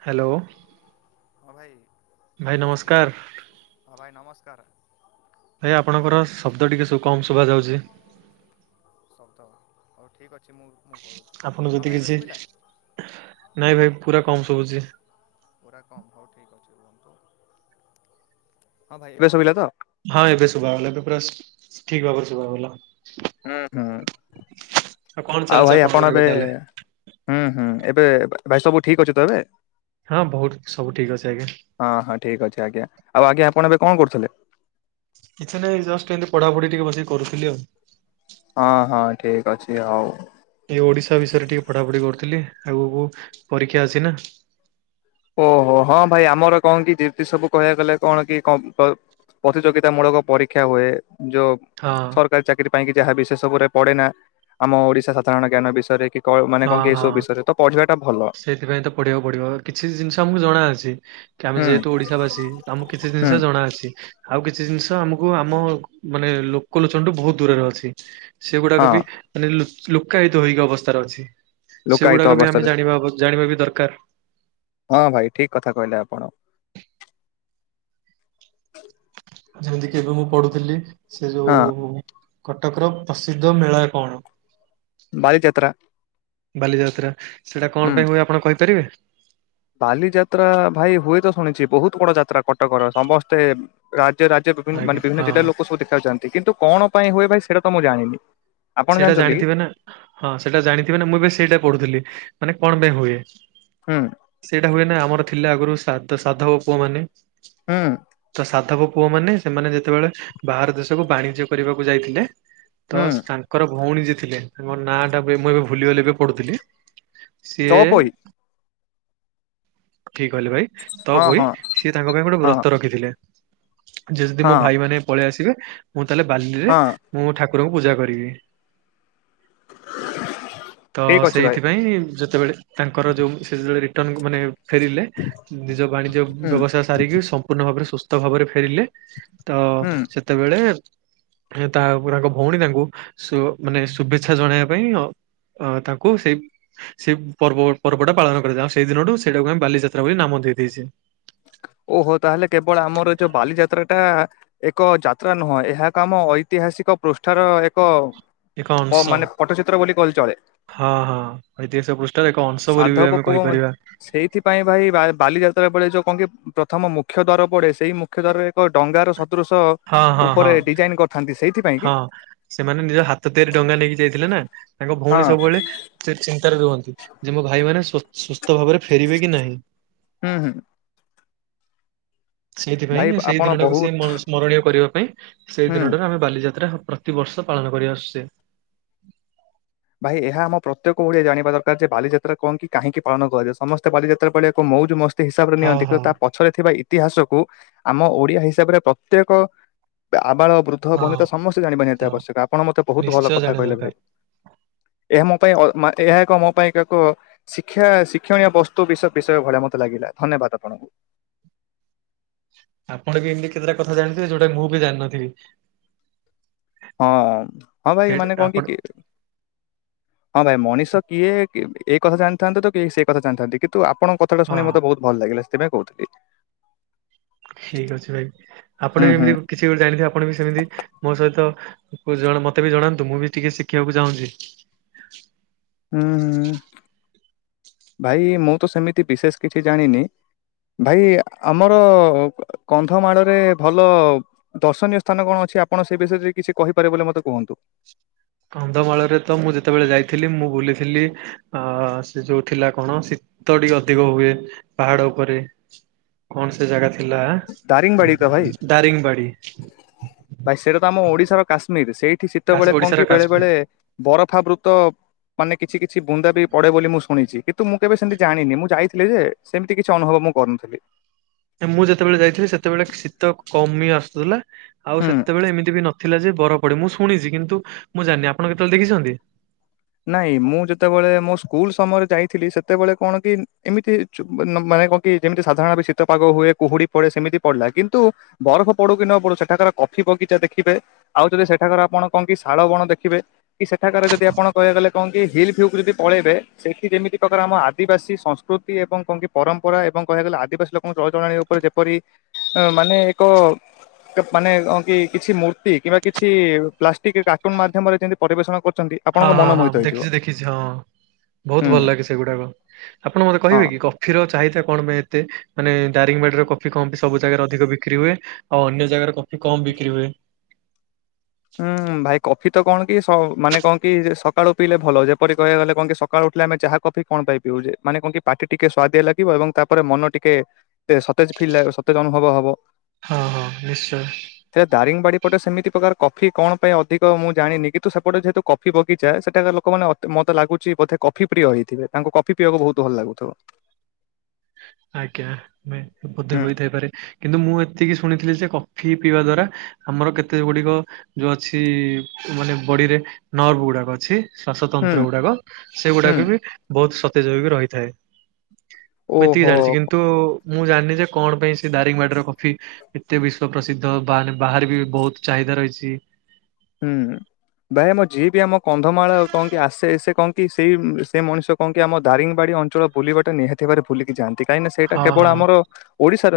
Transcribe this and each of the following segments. Hello hello. ହଁ ଭାଇ ଆବାଜ ଆସୁଛି ନମସ୍କାର। ହଁ ଭାଇ ନମସ୍କାର। ଭାଇ ଆପଣଙ୍କର ଶବ୍ଦ ଟିକେ କମ୍ ଶୁଭା ଯାଉଛି। ଶବ୍ଦ [inaudible] ହଉ ଠିକ୍‌ ଅଛି। ମୁଁ ମୁଁ କରୁଛି ଆପଣ ହଁ ଯଦି ଭାଇ ଏବେ କିଛି ଶୁଭିଲା [inaudible] ନାଇଁ ଭାଇ ପୁରା କମ୍ ଶବୁଛି । ପୁରା କମ୍ ହୋଉ ଠିକ୍ ଅଛି ରୁହନ୍ତୁ ଭାଇ ଏବେ ଶୁବିଲା ତ। ହଁ ଏବେ ଶୁବାଗଲା ଏବେ ପୁରା ଠିକ୍‌ ଭାବରେ ଶୁବା ଗଲା। ହୁଁ ହୁଁ କଣ [inaudible] ଆଉ ଚାଲିଛି ଭାଇ ଆପଣଙ୍କର ଆପଣ ଏବେ ତାହେଲେ? ହୁଁ ହୁଁ ଏ ଏବେ ଭାଇ ସବୁ ଠିକ୍‌ ଅଛିତ ଏବେ। ହଁ ବହୁତ ସବୁ ଠିକ୍ ଅଛି ଆଜ୍ଞା। [inaudible] ହଁ ହଁ ଠିକ୍ ଅଛି ଆଜ୍ଞା ଆଉ ଆଜ୍ଞା ଆପଣ ଏବେ କଣ କରୁଥିଲେ? କିଛି ନାହିଁ ଜଷ୍ଟ ଏମିତି ପଢାପଢି ଟିକେ ବସିକି କରୁଥିଲି ଆଉ। ହଁ ହଁ ଠିକ୍ ଅଛି ଆଉ ଏ ଓଡିଶା ବିଷୟରେ ଟିକେ ପଢ଼ାପଢି କରୁଥିଲି ଆଗକୁ ପରୀକ୍ଷା ଅଛିନା। ଓହୋ ହଁ ଭାଇ ଆମର କଣ କି ଦିର୍ତି ସବୁ କହିବାକୁ ଗଲେ କଣ କି କ ପ୍ରତିଯୋଗିତା ମୂଳକ ପରୀକ୍ଷା ହୁଏ। ଯୋଉ ହଁ ସରକାରୀ ଚାକିରୀ ପାଇଁ କି ଯାହା ବିଶେଷବୁରେ ପେଢେ ନା ଆମ ଓଡିଶା ସାଧାରଣ ଜ୍ଞାନ ବିଷୟରେ କି କ ମାନେ ହଁ କଣ କି ହଁ ଏସବୁ ବିଷୟରେ ତ ପଢିବା ଟା ଭଲ [inaudible] ସେଇଥିପାଇଁ ତ ପଢିବାକୁ ପଡିବ କିଛି ଜିନିଷ ଆମକୁ ଜଣା ଅଛି କି ଆମେ ହୁଁ। ଯେହେତୁ ଓଡିଶା ବାସୀ ଆମକୁ କିଛି ହୁଁ ଜିନିଷ ଜଣାଅଛି। ଆଉ କିଛି ଜିନିଷ ଆମକୁ ଆମ ମାନେ ଲୋକଲୋଚନଠୁ ବହୁତ ଦୂରରେ ଅଛି। ହଁ ସେଗୁଡାକ ବି ମାନେ ଲୁକାୟିତ ହେଇକି ଅବସ୍ଥାରେ ଅଛି। ଲୋକାୟତ ସେଗୁଡାକ ବି ଅବସ୍ଥାରେ ଆମେ ଜାଣିବା ଜାଣିବା ବି ଦରକାର। ହଁ ଭାଇ ଠିକ୍‌ କଥା କହିଲେ ଆପଣ। ଯେମିତି କି ଏବେ ମୁଁ ପଢୁଥିଲି ସେ ହଁ ଯୋଉ କଟକର ପ୍ରସିଦ୍ଧ ମେଳା କଣ? ବାଲିଯାତ୍ରା [inaudible] ବାଲିଯାତ୍ରା ସେଟା ହୁଁ। କଣ ପାଇଁ ହୁଏ ଆପଣ କହିପାରିବେ? ବାଲିଯାତ୍ରା ଭାଇ ହୁଏତ ଶୁଣିଛି ବହୁତ ବଡ ଯାତ୍ରା କଟକର ସମସ୍ତେ ରାଜ ରାଜ୍ୟ ବିଭିନ୍ନ ଆଜ୍ଞା ମାନେ ବିଭିନ୍ନ ହଁ ଜିଲ୍ଲାର ଲୋକ ସବୁ ଦେଖାଯାନ୍ତି। କିନ୍ତୁ କଣ ପାଇଁ ହୁଏ ଭାଇ ସେଇଟା ତ ମୁଁ ଜାଣିନି। ଆପଣ ସେଇଟା ଜାଣିଛନ୍ତି କି ଜାଣିଥିବେ ନା ହଁ ସେଟା ଜାଣିଥିବେ ନା ମୁଁ ବି ସେଇଟା ପଢୁଥିଲି ମାନେ କଣ ପାଇଁ ହୁଏ। ହୁଁ ସେଇଟା ହୁଏ ନା ଆମର ଥିଲା ଆଗରୁ ସା ସାଧବ ପୁଅ ମାନେ ହୁଁ [inaudible] ତ ସାଧବ ପୁଅମାନେ ସେମାନେ ଯେତେବେଳେ ବାହାର ଦେଶକୁ ବାଣିଜ୍ୟ କରିବାକୁ ଯାଇଥିଲେ ତ ହୁଁ ତାଙ୍କ ଭଉଣୀ ଯେ ଥିଲେ ମୋ ନା ଟା ମୁଁ ଏବେ ଭୁଲିଗଲେ ଏବେ ପଢୁଥିଲି [inaudible] ସିଏ ଚଅପୋଇ ଠିକ୍‌ କହିଲେ ଭାଇ ହଁ ତପୋଇ ହଁ ସିଏ ତାଙ୍କ ପାଇଁ ଗୋଟେ ହଁ ବ୍ରତ ରଖିଥିଲେ। ଯ ଯଦି ମୋ ହଁ ଭାଇ ମାନ ପଳେଇ ଆସିବେ ମୁଁ ତାହେଲେ ବାଲିରେ ହଁ ମୁଁ ଠା ରକୁ ପୂଜା କରିବି [inaudible] ତ ଠିକ ଅଛି ଭାଇ ସେଇଥିପାଇଁ ଯେ ସେତେବେଳେ ତାଙ୍କର ଯୋଉ ସେଳେ ରିଟର୍ ମାନେ ଫେରିଲେ ନିଜ ବାଣିଜ୍ୟ ହୁଁ ବ୍ୟବସାୟ ସାରିକି ସମ୍ପୂର୍ଣ୍ଣ ଭାବରେ ସୁସ୍ଥ ଭାବରେ ଫେରିଲେ। ତ ହୁଁ। ସେତେବେଳେ ତା ଉପରେ ତାଙ୍କ ଭଉଣୀ ତାଙ୍କୁ ମାନେ ଶୁଭେଚ୍ଛା ଜଣେଇବା ପାଇଁ ଅ ତାଙ୍କୁ ସେଇ ସେଇ ପର୍ବ ପର୍ବଟା ପାଳନ କରାଯାଏ ଆଉ ସେଇ ଦିନଠୁ ସେଇଟାକୁ ଆମେ ବାଲିଯାତ୍ରା ବୋଲି ନାମ ଦେଇଦେଇଚେ। ଓହୋ ତାହେଲେ କେବଳ ଆମର ଯୋଉ ବାଲିଯାତ୍ରା ଟା ଏକ ଯାତ୍ରା ନୁହଁ ଏହା ଏକ ଆମ ଐତିହାସିକ ପୃଷ୍ଠାର ଏକ ଏକ ଅଂଶ ମାନେ ପଟଚିତ୍ର ବୋଲି କହିଲେ ଚଳେ। ହଁ ହଁ ଐତିହାସିକ ପୃଷ୍ଠାର ଏକ ଅଂଶ [inaudible] ବୋଲି ବି ସାଧବ ଆମେ ପୁଅ କହିପାରିବା। ସେଇଥିପାଇଁ ଭାଇ ବାଲି ବାଲିଯାତ୍ରା ଳେ ଯୋଉ କହ ପ୍ରଥମ ମୁଖ୍ୟ ଦ୍ୱାର ପଡେ ସେଇ ମୁଖ୍ୟ ଦ୍ୱାରରେ ଏକ ଡଙ୍ଗାର ସ ଅ ହଁ ହଁ ହଁ ଉପରେ ଡିଜାଇନ କରିଥାନ୍ତି। ସେଇଥିପାଇଁ କି ହଁ ସେମାନେ ନିଜ ହାତ ତିଆରି ଡଙ୍ଗା ନେଇକି ଯାଇଥିଲେ ନା ତାଙ୍କ ହଁ ଭଉଣୀ ସବୁବେଳେ ରୁହନ୍ତି ଯେ ମୋ ଭାଇମାନୋନ ସୁସ୍ଥ ଭାବରେ ଫେରିବେ କି ନାହିଁ। ହୁଁ ହୁଁ [inaudible] ଭାଇ ସେଇଥିପାଇଁ ସେଇ ଆପଣ ଦିନଟାକୁ ସେ ବହୁତ ସ୍ମରଣୀୟ କରିବା ପାଇଁ ସେଇ ହୁଁ ଦିନଟାରୁ ଆମେ ବାଲିଯାତ୍ରା ହ ପ୍ରତିବର୍ଷ ପାଳନ କରି ଆସୁଚେ। ଭାଇ ଏହା ଆମ ପ୍ରତ୍ୟେକ ଓଡ଼ିଆ ଜାଣିବା ଦରକାର ଯେ ବାଲିଯାତ୍ରା କଣ କି କାହିଁକି ପାଳନ କରାଯାଏ ସମସ୍ତେ ବାଲିଯାତ୍ରା ପଳିଆକୁ ମଉଜ ମସ୍ତି ହିସାବରେ ହଁ ନିଅନ୍ତି କିନ୍ତୁ ହଁ ତା ପଛରେ ଥିବା ଇତି ଇତିହାସକୁୁ ଆମ ଓଡିଆ ହିସାବରେ ପ୍ରତ୍ୟେକ ଆବାଳ ବୃଦ୍ଧ ହଁ। ବନିତା ସମସ୍ତେ ଜାଣିବା ନିହାତି ତ ଆବଶ୍ୟକ ଆପଣ ମତେ ବହୁତ ଭଲ ନିଶ୍ଚୟ କଥା ଜାଣିବା କହିଲେ ଭାଇ ଦରକାର ଏହା ମୋ ପାଇଁ ଅ ମା ଏହା ଏକ ମୋ ପାଇଁ ଏକ ଏକ ଶିକ୍ଷା ଶିକ୍ଷଣୀୟ ବସ୍ତୁ ବିୟ ବିଷୟରେ ଭଳିଆ ମତେ ଲାଗିଲା। ଧନ୍ୟବାଦ ଆପଣଙ୍କୁ। ଆପଣ ବି ଏମିତି କେତେଟା କଥା ଜାଣିଥିବେ ଯୋଉଟା ମୁଁ ବି ଜାଣିନଥିବି। ହଁ ହଁ ଭାଇ ସେଇଟା ମାନେ କଣ କି ଆପଣ କିଏ ହଁ ଭାଇ ମଣିଷ କିଏ? ଏଇ କଥା ଜାଣିଥାନ୍ତ ତ କି ସେ କଥା ଜାଣିଥାନ୍ତି କିନ୍ତୁ ଆପଣଙ୍କ କଥାା ହଁ ଶୁଣି ମତେ ବହୁତ ଭଲ ଲାଗିଲା। ତେବେ କହୁଥିଲି। ଠିକ ଅଛି ଭାଇ ଆପଣ ହୁଁ ବି ହୁଁ ଏମିତି କିଛି ଗୋଟେ ଜାଣିଥିବେ ଆପଣ ବି ସେମିତି ମୋ ସହିତ ଜ ମତେ ବି ଜଣାନ୍ତୁ ମୁଁ ବି ଟିକେ ଶିଖିବାକୁ ଚାହୁଁଛି। ହୁଁ ହୁଁ ଭାଇ ମୁଁ ତ ସେମିତି ବିଶେଷ କିଛି ଜାଣିନି। ଭାଇ ଆମର କନ୍ଧମାଳରେ ଭଲ ଦର୍ଶନୀୟ ସ୍ଥାନ କଣ ଅଛି? କି ଆପଣ ସେ ବିଷୟରେ କିଛି କହିପାରିବେ ବୋଲି ମତେ କୁହନ୍ତୁ। କନ୍ଧମାଳରେ ତ ମୁଁ ଯେତେବେଳେ ଯାଇଥିଲି ମୁଁ ବୁଲିଥିଲି ଅ ସେ ଯୋଉ ଥିଲା କଣ? ଶୀତ ଟିକେ ଅଧିକ ହୁଏ ପାହାଡ ଉପରେ କଣ ସେ ଜାଗା ଥିଲା ଦାରିଙ୍ଗବାଡି ତ ଭାଇ ଦାରିଙ୍ଗବାଡି ଭାଇ ସେଟା ତ ଆମ ଓଡିଶାର କାଶ ମିର ସେଇଠି ଶୀତବେଳେ କଣ ଓଡିଶାର କି ବେଳେ କାଶ୍ମୀର ବଳେ ବରଫା ବୃତ ମାନେ କିଛି କିଛି ବୁନ୍ଦା ବି ପଡ଼େ ବୋଲି ମୁଁ ଶୁଣିଛି। କିନ୍ତୁ ମୁଁ କେବେ ସେମିତି ଜାଣିନି ମୁଁ ଯାଇଥିଲି ଯେ ସେମିତି କିଛି ଅନୁଭବ ମୁଁ କରୁନଥିଲି। ମୁଁ ଯେତେବେଳେ ଯାଇଥିଲି ସେତେବେଳେ ଶୀତ କମି ଆସୁଥିଲା ଆଉ ହୁଁ ସେତେବେଳେ ଏମିତି ବି ନ ଥିଲା ଯେ ବରଫ ପଡେ ମୁଁ ଶୁଣିଛି କିନ୍ତୁ ମୁଁ ଜାଣିନି ଆପଣ କେତେବେଳେ ଦେଖିଛନ୍ତି। ନାଇଁ ମୁଁ ଯେତେବେଳେ ମୋ ସ୍କୁଲ ସମୟରେ ଯାଇଥିଲି ସେତେବେଳେ କଣ କି ଏମିତି [unintelligible] [unintelligible] କଣ କି ଯେମିତି ସାଧାରଣ ଏ ବି ଶୀତ ପାଗ ହୁଏ କୁହୁଡି ପଡେ ସେମିତି ପଡିଲା କିନ୍ତୁ ବରଫ ପଡୁ କି ନ ପଡୁ ସେଠାକାର କଫି ବଗିଚା ଦେଖିବେ ଆଉ ଯଦି ସେଠାକାର ଆପଣ କଣ କି ଶାଳ ବଣ ଦେଖିବେ କି ସେଠାକାରାରେ ଯଦି ଆପଣ କହିବା ଗଲେ କଣ କି ହିଲ୍ ଫିଉ କୁ ଯଦି ପଳେଇବେ ସେଠି ଯେମିତି ପ୍ରକାର ଆମ ଆଦିବାସୀ ସଂସ୍କୃତି ଏବଂ କଣ କି ପରମ ମ୍ପରା ଏବଂ କହିବାକୁ ଗଲେ ଆଦିବାସୀ ଲୋକଙ୍କ ଚଳଚଳାଣି ଉପରେ ଯେପରି ଅ ମାନେ ଏକ ମାନେ କଣ କି କିଛି ମୂର୍ତ୍ତି କିମ୍ବା କିଛି ପ୍ଲାଷ୍ଟିକ କାର୍ଟୁନ ମାଧ୍ୟମରେ ଯେମିତି ପରିବେଷଣ କରୁଛନ୍ତି ହଁ ଆପଣଙ୍କ ହଁ ମନ ହଁ ମୋହିତ ହେଇଯିବ। ଦେଖିଛି ଦେଖିଛି ହଁ। ବହୁତ ଭଲ ହୁଁ ଲାଗେ ସେଗୁଡାକ ଆପଣ ମତେ ହଁ। କହିବେ କି କଫି ର ଚାହିଥା କଣ ପାଇଁ ଏତେ ମାନେ ଦାରିଙ୍ଗବାଡ଼ିରେ କଫି ସବୁ ଜାଗାରେ ଅଧିକ ବିକ୍ରି ହୁଏ ଆଉ ଅନ୍ୟ ଜାଗାରେ କ କମ୍ ବିକ୍ରିି ହୁଏ। ହୁଁ ଭାଇ କଫି ତ କଣ କି ମାନେ କଣ କି ସକାଳୁ ପିଇଲେ ଭଲ ଯେପରି କହିବା ଗଲେ କଣ କି ସକାଳୁ ଆମେ ଚା କଫି କଣ ପାଇଁ ପିଉଛେ ମାନେ କଣ କି ପାଟି ଟିକେ ସ୍ଵାଦିଆ ଲାଗିବ ଏବଂ ତାପରେ ମନ ଟିକେ ସତେଜ ତେ ଅନୁଭବ ହବ ହଁ ହଁ ନିଶ୍ଚୟ। ହେ ଦାରିଙ୍ଗବାଡି ପଟେ ସେମିତି ପ୍ରକାର କଫି କଣ ପାଇଁ ଅଧିକ ମୁଁ ଜାଣିନି କିନ୍ତୁ ସେପଟେ ଯେହେତୁ କଫି ବଗିଚା ସେଇଟା ଲୋକ ମ ମତେ ଲାଗୁଛି ବେ କଫି ପ୍ରିୟ ହେଇଥିବେ ତାଙ୍କୁ କଫି ପିଇବାକୁ ବହୁତ ଭଲ ଲାଗୁଥିବ। ଆଜ୍ଞା ବୋଧେ ହୁଁ ହୋଇଥାଇପାରେ କିନ୍ତୁ ମୁଁ ଏ ଏତିକି ଶୁଣିଥିଲି ଯେ କଫି ପିଇବା ଦ୍ଵାରା ଆମର କେତେ ଗୁଡିକ ଯୋଉ ଅଛି ମାନେ ଡିରେ ନରବ ଗୁଡାକ ଅଛି। ହୁଁ ଶ୍ଵାସତନ୍ତ୍ର ଗୁଡାକ ସେ ହୁଁ ଗୁଡାକ ବି ବହୁତ ସତେଜ ହେଇ ରହିଥାଏ। ଏତିକି ଜାଣିଛି ଓହୋ କିନ୍ତୁ ମୁଁ ଜାଣିନି ଯେ କଣ ପାଇଁ ସେ ଦାରିଙ୍ଗବାଡ଼ିର କଫି ଏତେ ବିଶ୍ଵ ପ୍ରସିଦ୍ଧ ବାହାନେ ବାହାରେ ବି ବହୁତ ଚାହିଦ ରହିଛି। ହୁଁ। ଭାଇ ଆମ ଯିଏ ବି ଆମ କନ୍ଧମାଳ କଣ କି ଆସେ ସେ କହନ୍ତି ସେଇ ସେ ମଣିଷ କଣ କି ଆମ ଦାରିଙ୍ଗ ବାଡି ଅଞ୍ଚଳ ବୁଲିବାଟା ନିହାତି ଭୁଲିକି ଯାନ୍ତି କାହିଁକି ନା ସେଇଟା ହଁ ହଁ କେଵଳ ଆମ ଓଡିଶା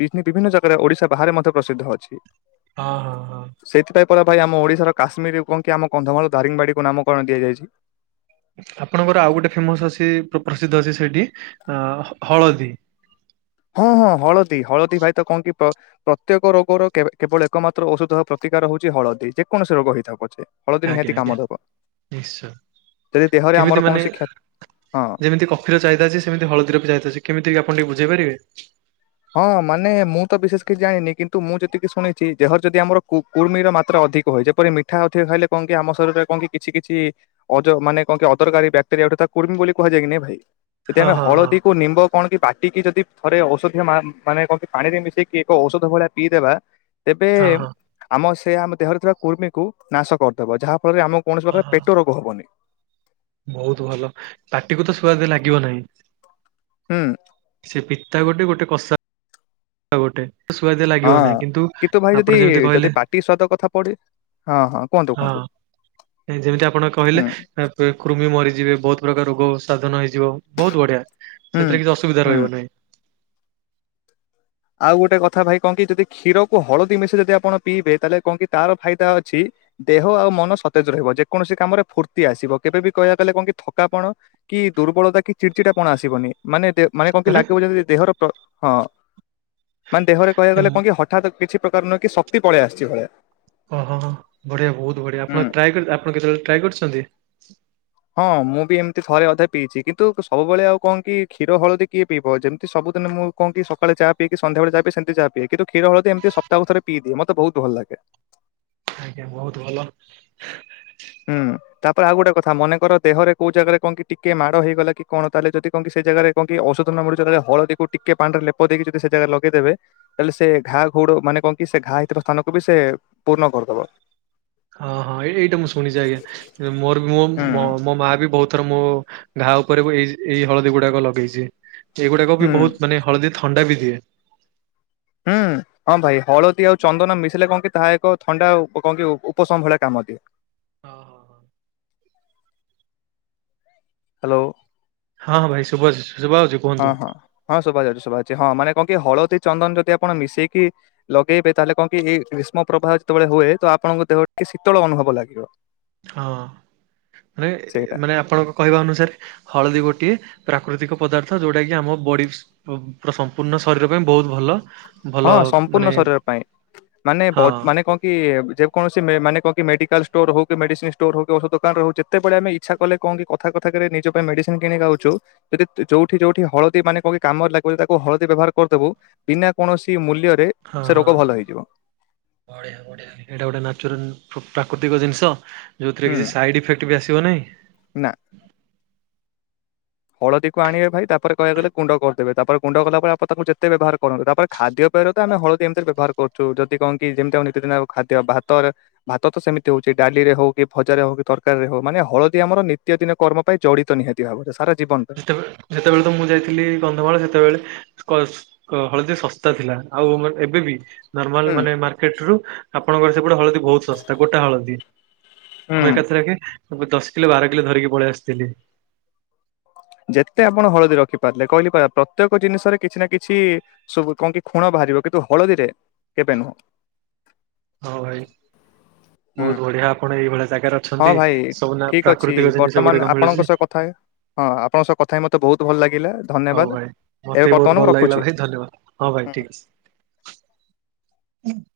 ବିଭିନ୍ନ ଜାଗାରେ ଓଡିଶା ବାହାରେ ମଧ୍ୟ ପ୍ରସିଦ୍ଧ ଅଛି। ହଁ ହଁ ହଁ। ସେଇଥିପାଇଁ ଭାଇ ଆମ ଓଡିଶାର କାଶ୍ମୀର କି ଆମ କନ୍ଧମାଳ ଦାରିଙ୍ଗବାଡି କୁ ନାମକଣ ଦିଆଯାଇଛି। ଆପଣଙ୍କର ଆଉ ଗୋଟେ ଫେମସ ଅଛି ପ୍ରସିଦ୍ଧ ଅଛି ସେଇଠି ଅ ହଳଦୀ ହଁ ହଁ ହଳଦୀ ହଳଦୀ ଭାଇ ତ କଣ କି ପ୍ରତ୍ୟେକ ରୋଗର କେବଳ ଏକମାତ୍ର ଔଷଧ ହବ ପ୍ରତିକାର ହଉଛି ହଳଦୀ ଯେକୌଣସି ରୋଗ ହେଇଥାଉ ପଛେ। ହଳଦୀ ଆଜ୍ଞା ନିହାତି ଆଜ୍ଞା କାମ ଦେବ ନିଶ୍ଚୟ ଯଦି ଦେହରେ କେମିତି ଆମର ମାନେ କୌଣସି କ୍ଷ ହଁ। ଯେମିତି କଫି ଚାହିଦ ଅଛି ସେମିତି ହଳଦୀର ବି ଚାହିଦ ଅଛି କେମିତି ଆପଣ ଟିକେ ବୁଝେଇ ପାରିବେ? ହଁ ମାନେ ମୁଁ ତ ବିଶେଷ କିଛି ଜାଣିନି କିନ୍ତୁ ମୁଁ ଯେତିକି ଶୁଣିଛି ଦେହର ଯଦି ଆମର କୁର୍ମିର ମାତ୍ର ଅଧିକ ହଏ ଯେପରି ମିଠା ଅ ଖାଇଲେ କଣ କି ଆମ ଶରୀରେ କହ କିଛି କିଛି ମାନେ କଣ କି ଅଦରକାରୀ ବ୍ୟାକ୍ଟେରି ଗୋଟେ ତା କୃମି ବୋଲି କୁହାଯାଏ କିି‌ନି ଭାଇ, ଯଦି ହଁ ଆମେ ହଁ ହଁ ହଳଦି କୁ ନିମ୍ବ କଣ କି ବାଟିକି ଯଦି ଥରେ ଔଷ ମାନେ କ ପାଣିରେ ମିଶେଇକି ଏକ ଔଷଧ ଭଳିଆ ପିଇ ଦେବା ତେବେ ହଁ ହଁ ଆମ ସେ ଆମ ଦେହରେ ଥିବା କୃମି କୁ ନାଶ କରିଦେବ ଯାହା ଫଳରେ ଆମକୁ କୌଣସି ହଁ ପ୍ରକାର ହଁ ପେଟ ରୋଗ ହବନି। ବହୁତ ଭଲ ପାଟିକୁ ତ ସୁୁଆଦ ଲାଗିବ ନାହିଁ। ହୁଁ। ସେ ପିତା ଗୋଟେ ଗୋଟେ କଷା ହଁ ଗୋଟେ ସୁଆଦିଆ ହଁ ଲାଗିବ ନାହିଁ କିନ୍ତୁ ଭାଇ ଆପଣ ଯଦି ଯେମିତି କହିଲେ ଯଦି ପାଟି ସଵାଦ କଥା ପଢି ହଁ ହଁ କୁହନ୍ତୁ କୁହନ୍ତୁ। ହଁ ଯେମିତି ଆପଣ କହିଲେ ହୁଁ କୃମି ମରି ଯିବେ ବହୁତ ପ୍ରକାର ରୋଗ ସାଧନ ହେଇଯିବ ବହୁତ ବଢିଆ ହୁଁ ସେଥିରେ କିଛି ଅସୁବିଧା ହୁଁ। ରହିବ ନାହିଁ। ଆଉ ଗୋଟେ କଥା ଭାଇ କଣ କି ଯଦି କ୍ଷୀରକୁ ହଳଦୀ ମିଶି ଯଦି ଆପଣ ପିଇବେ ତାହେଲେ କହ କି ତାର ଫାଇଦା ଅଛି। ଦେହ ଆଉ ମନ ସତେଜ ରହିବ ଯେକୌଣସି କାମରେ ଫୁର୍ତ୍ତି ଆସିବ କେବେ ବି କହିବା ଗଲେ କଣ କି ଥକାପଣ କି ଦୁର୍ବଳତା କି ଚିଡଚିଡା କଣ ଆସିବନି ମାନେ ମାନେ କଣ କି ଥରେ ଲାଗିବ ଯି ଦେହର ହଁ ମାନେ ଦେହରେ କହିବାକୁ ଗଲେ କଣ କି ହଠାତ୍ କିଛି ପ୍ରକାର ନୁହେଁ କି ଶକ୍ତି ପଳେଇ ଆସିଛି ଭଳିଆ ଓହୋ ବଢିଆ ବହୁତ ବଢିଆ ଆପଣ ହୁଁ। ଟାଏ ଆପଣ କେତେବେଳେ ଟ୍ରୀ କରିଛନ୍ତି। ହଁ ମୁଁ ବି ଏମିତି ଥରେ ଅଧା ପିଇଛି କିନ୍ତୁ ସବୁବେଳେ ଆଉ କଣ କି କ୍ଷୀର ହଳଦୀ କିଏ ପିବ ଯେମିତି ସବୁଦିନ ମୁ ମୁଁ କହ କି ସକାଳେ ଚା ପିଇକି ସନ୍ଧ୍ୟାବେଳେ ଚାହା ପିଏ ସେମିତି ଚା ପିଏ କିନ୍ତୁ କ୍ଷୀର ହଳଦି ଏମତି ସପ୍ତାହକୁ ଥରେ ପିଇଦିଏମତେ ବହୁ ଭଲ ଲାଗେ। ଆଜ୍ଞା ବହୁତ ଭଲ। ହୁଁ ତାପରେ ଆଉ ଗୋଟେ କଥା ମନେକର ଦେହରେ କୋଉ ଜାଗାରେ କଣ କି ଟିକେ ମାଡ ହେଇଗଲା କି କଣ ତାହେଲେ ଯଦି କିଛି ସେ ଜାଗାରେ କଣ କି ଔଷଧ ନ ମିଳୁ ହଳଦୀକୁ ଟିକେ ପାଣିରେ ଲେପ ଦେଇକ ଯଦି ସେ ଜାଗା ଲଗେଇଦେ ତାହଲେ ସେ ଘା ହ ମାନେ କଣ କି ସେ ଘା ହେଇଥିବା ସ୍ଥାନକୁ ବି ସେ ପୂର୍ଣ କରିଦବ। ହଁ ହଁ ଏ ଏଇଟା ମୁଁ ଶୁଣିଛି ଆଜ୍ଞା ମୋର ହୁଁ ମୋ ମା ବି ବହୁତ ଏଥର ମୋ ଘା ଉପରେ ବି ଏଇ ଏଇ ହଳଦୀ ଗୁଡାକ ଲଗେଇଛି ଏଇଗୁଡାକ ବି ହୁଁ ବହୁତ ମାନେ ହଳଦୀ ଥଣ୍ଡା ବି ଦିଏ ହୁଁ। ହଁ ଭାଇ ହଳଦୀ ଆଉ ଚନ୍ଦନ ମିଶିଲେ କଣ କି ତାହା ଏକ ଥଣ୍ଡା କଣ କି ଉପଶମ ଭଳିଆ କାମ ଦିଏ। ହଁ ହଁ ହଁ। ହ୍ୟାଲୋ। ହଁ ହଁ ଭାଇ ଶୁଭୁଜି। ହଁ ହଁ ହଁ ଶୋଭା ଯାଉଛି ଶୋଭା ଅଛି ହଁ ମାନ କଣ କି ହଳଦୀ ଚନ୍ଦନ ଯଦି ଆପଣ ମିଶେଇକି ଲଗେଇବେ ତାହେଲେ କଣ କି ଏଇ ଗ୍ରୀଷ୍ମ ପ୍ରବାହ ଯେତେବେଳେ ହୁଏ ତ ଆପଣଙ୍କ ଦେହ ଟିକେ ଶୀତଳ ଅନୁଭବ ଲାଗିବ। ହଁ ମାନେ ସେଇଟା। ମାନେ ଆପଣଙ୍କ କହିବା ଅନୁସାରେ ହଳଦୀ ଗୋଟେ ଗୋଟିଏ ପ୍ରାକୃତିକ ପଦାର୍ଥ ଯୋଉଟା କି ଆମ ବଡି ସମ୍ପୂର୍ଣ୍ଣ ଶରୀର ପାଇଁ ବହୁତ ଭଲ। ଭଲ ହଁ ସମ୍ପୂର୍ଣ୍ଣ ମାନେ ଶରୀର ପାଇଁ ମାନେ ହଁ ମାନେ କଣ କି ଯେକୌଣସି ମାନେ କଣ କି ମେଡିକାଲ ଷ୍ଟୋର ହଉ ମେଡିସିନ ଷ୍ଟୋର ହଉ କି ଔଷଧ ଦୋକାନ ହଉ ଯେତେବେଳ ଆମେ ଇଚ୍ଛା କଲେ କଣ କି କଥା କ ନିଜ ପାଇଁ କିଣିନଉଛୁ ଯଦି ଯୋଉଠି ଯୋଉଠି ହଳଦୀ ମାନେ କ କାମରେ ଲାଗୁ ତାକୁ ହଳଦୀ ବ୍ୟବହାର କରିଦବୁ ବିନା କୌଣସି ମୂଲ୍ୟ ହଁ ହଁ ବଢିଆ ଏଇଟା ଗୋଟେ ନେଚୁରାଲ ପ ପ୍ରାକୃତିକ ଜିନିଷ ଯେଉଁଥିରେ ହୁଁ କିଛି ସାଇଡ଼୍ ଇଫେକ୍ଟ ବି ଆସିବ ନାହିଁ ନା, ହଳଦୀକୁ ଆଣିବେ ଭାଇ ତାପରେ କହିଆକୁ ଗଲେ ଗୁଣ୍ଡ କରିଦେବେ ତାପରେ ଗୁଣ୍ଡ କଲା ପରେପ ତାକୁ ଯେତେ ବ୍ୟବହାର କରନ୍ତୁ ତାପରେ ଖାଦ୍ୟ ଆମେ ହଳଦୀ ଏମିତି ବ୍ୟବହାର କରଛୁ ଯଦି କଣ କି ଯେମିତି ଆମ ନିିତି ଦିନଉ ଖାଦ୍ୟ ଭାତରେ ଭାତ ତ ସେମତି ହଉଛି ଡାଲିରେ ହଉ କି ଭଜାରେ ହଉ କି ତରକାରୀରେ ହଉ ମାନେ ହଳଦୀ ଆମର ନିତ୍ୟ ଦିନ କର୍ମ ପାଇଁ ଜଡିତ ନିହାତି ଭାବରେ ସାରା ଜୀବନ ପାଇଁ। ଯେତେବେଳେ ଯେତେବେଳେ ତ ମୁଁ ଯାଇଥିଲି କନ୍ଧମାଳ ସେତେବେଳେ କହଳଦୀ ଶସ୍ତା ଥିଲା ଆଉ ଏବେ ବି ନର୍ମାଲ ହୁଁ ମାନେ ମାର୍କେଟ ରୁ ଆପଣଙ୍କର ସେ ଗୁଟେ ହଳଦୀ ବହୁତ ଶସ୍ତା ଗୋଟା ହଳଦୀ ହୁଁ। ମୁ ଏକାଥରେ କି ଦଶ କିଲୋ ବାର କିଲୋ ଧରିକି ପଳେଇ ଆସିଥିଲି, ଯେତେ ଆପଣ ହଳଦୀ ରଖି ପାରିଲେ କହିଲେ କ ପ୍ରତ୍ୟେକ ଜିନିଷରେ କିଛି ନା କିଛି କଣ କି ଖୁଣ ବା ବାହାରିବ କିନ୍ତୁ ହଳଦୀରେ କେବେ ନୁହଁ, ହଉ ଭାଇ ବହୁତ ବଢିଆ ଆପଣ ଏଇଭଳିଆ ଜାଗାରେ ହଁ ଅଛନ୍ତି ଭାଇ ସବୁନା ଠିକ ଅଛି ପ୍ରାକୃତିକ ଜିନିଷ ବର୍ତ୍ତମାନ ଗୁଡିକ ଆପଣଙ୍କ ମିଳୁଛି, ସହ କଥା ହଁ ଆପଣଙ୍କ ସହ କଥା ହେଇ ମତେ ବହୁତ ଭଲ ଲାଗିଲା ଧନ୍ୟବାଦ। ହଉ ଭାଇ ଏବେ ମତେ ବି ବହୁତ ବର୍ତ୍ତମାନ ମୁଁ ଭଲ ଲାଗିଲା ରଖୁଛି। ଭାଇ ଧନ୍ୟବାଦ ହଁ ଭାଇ ଠିକ ଅଛି । [unintelligible]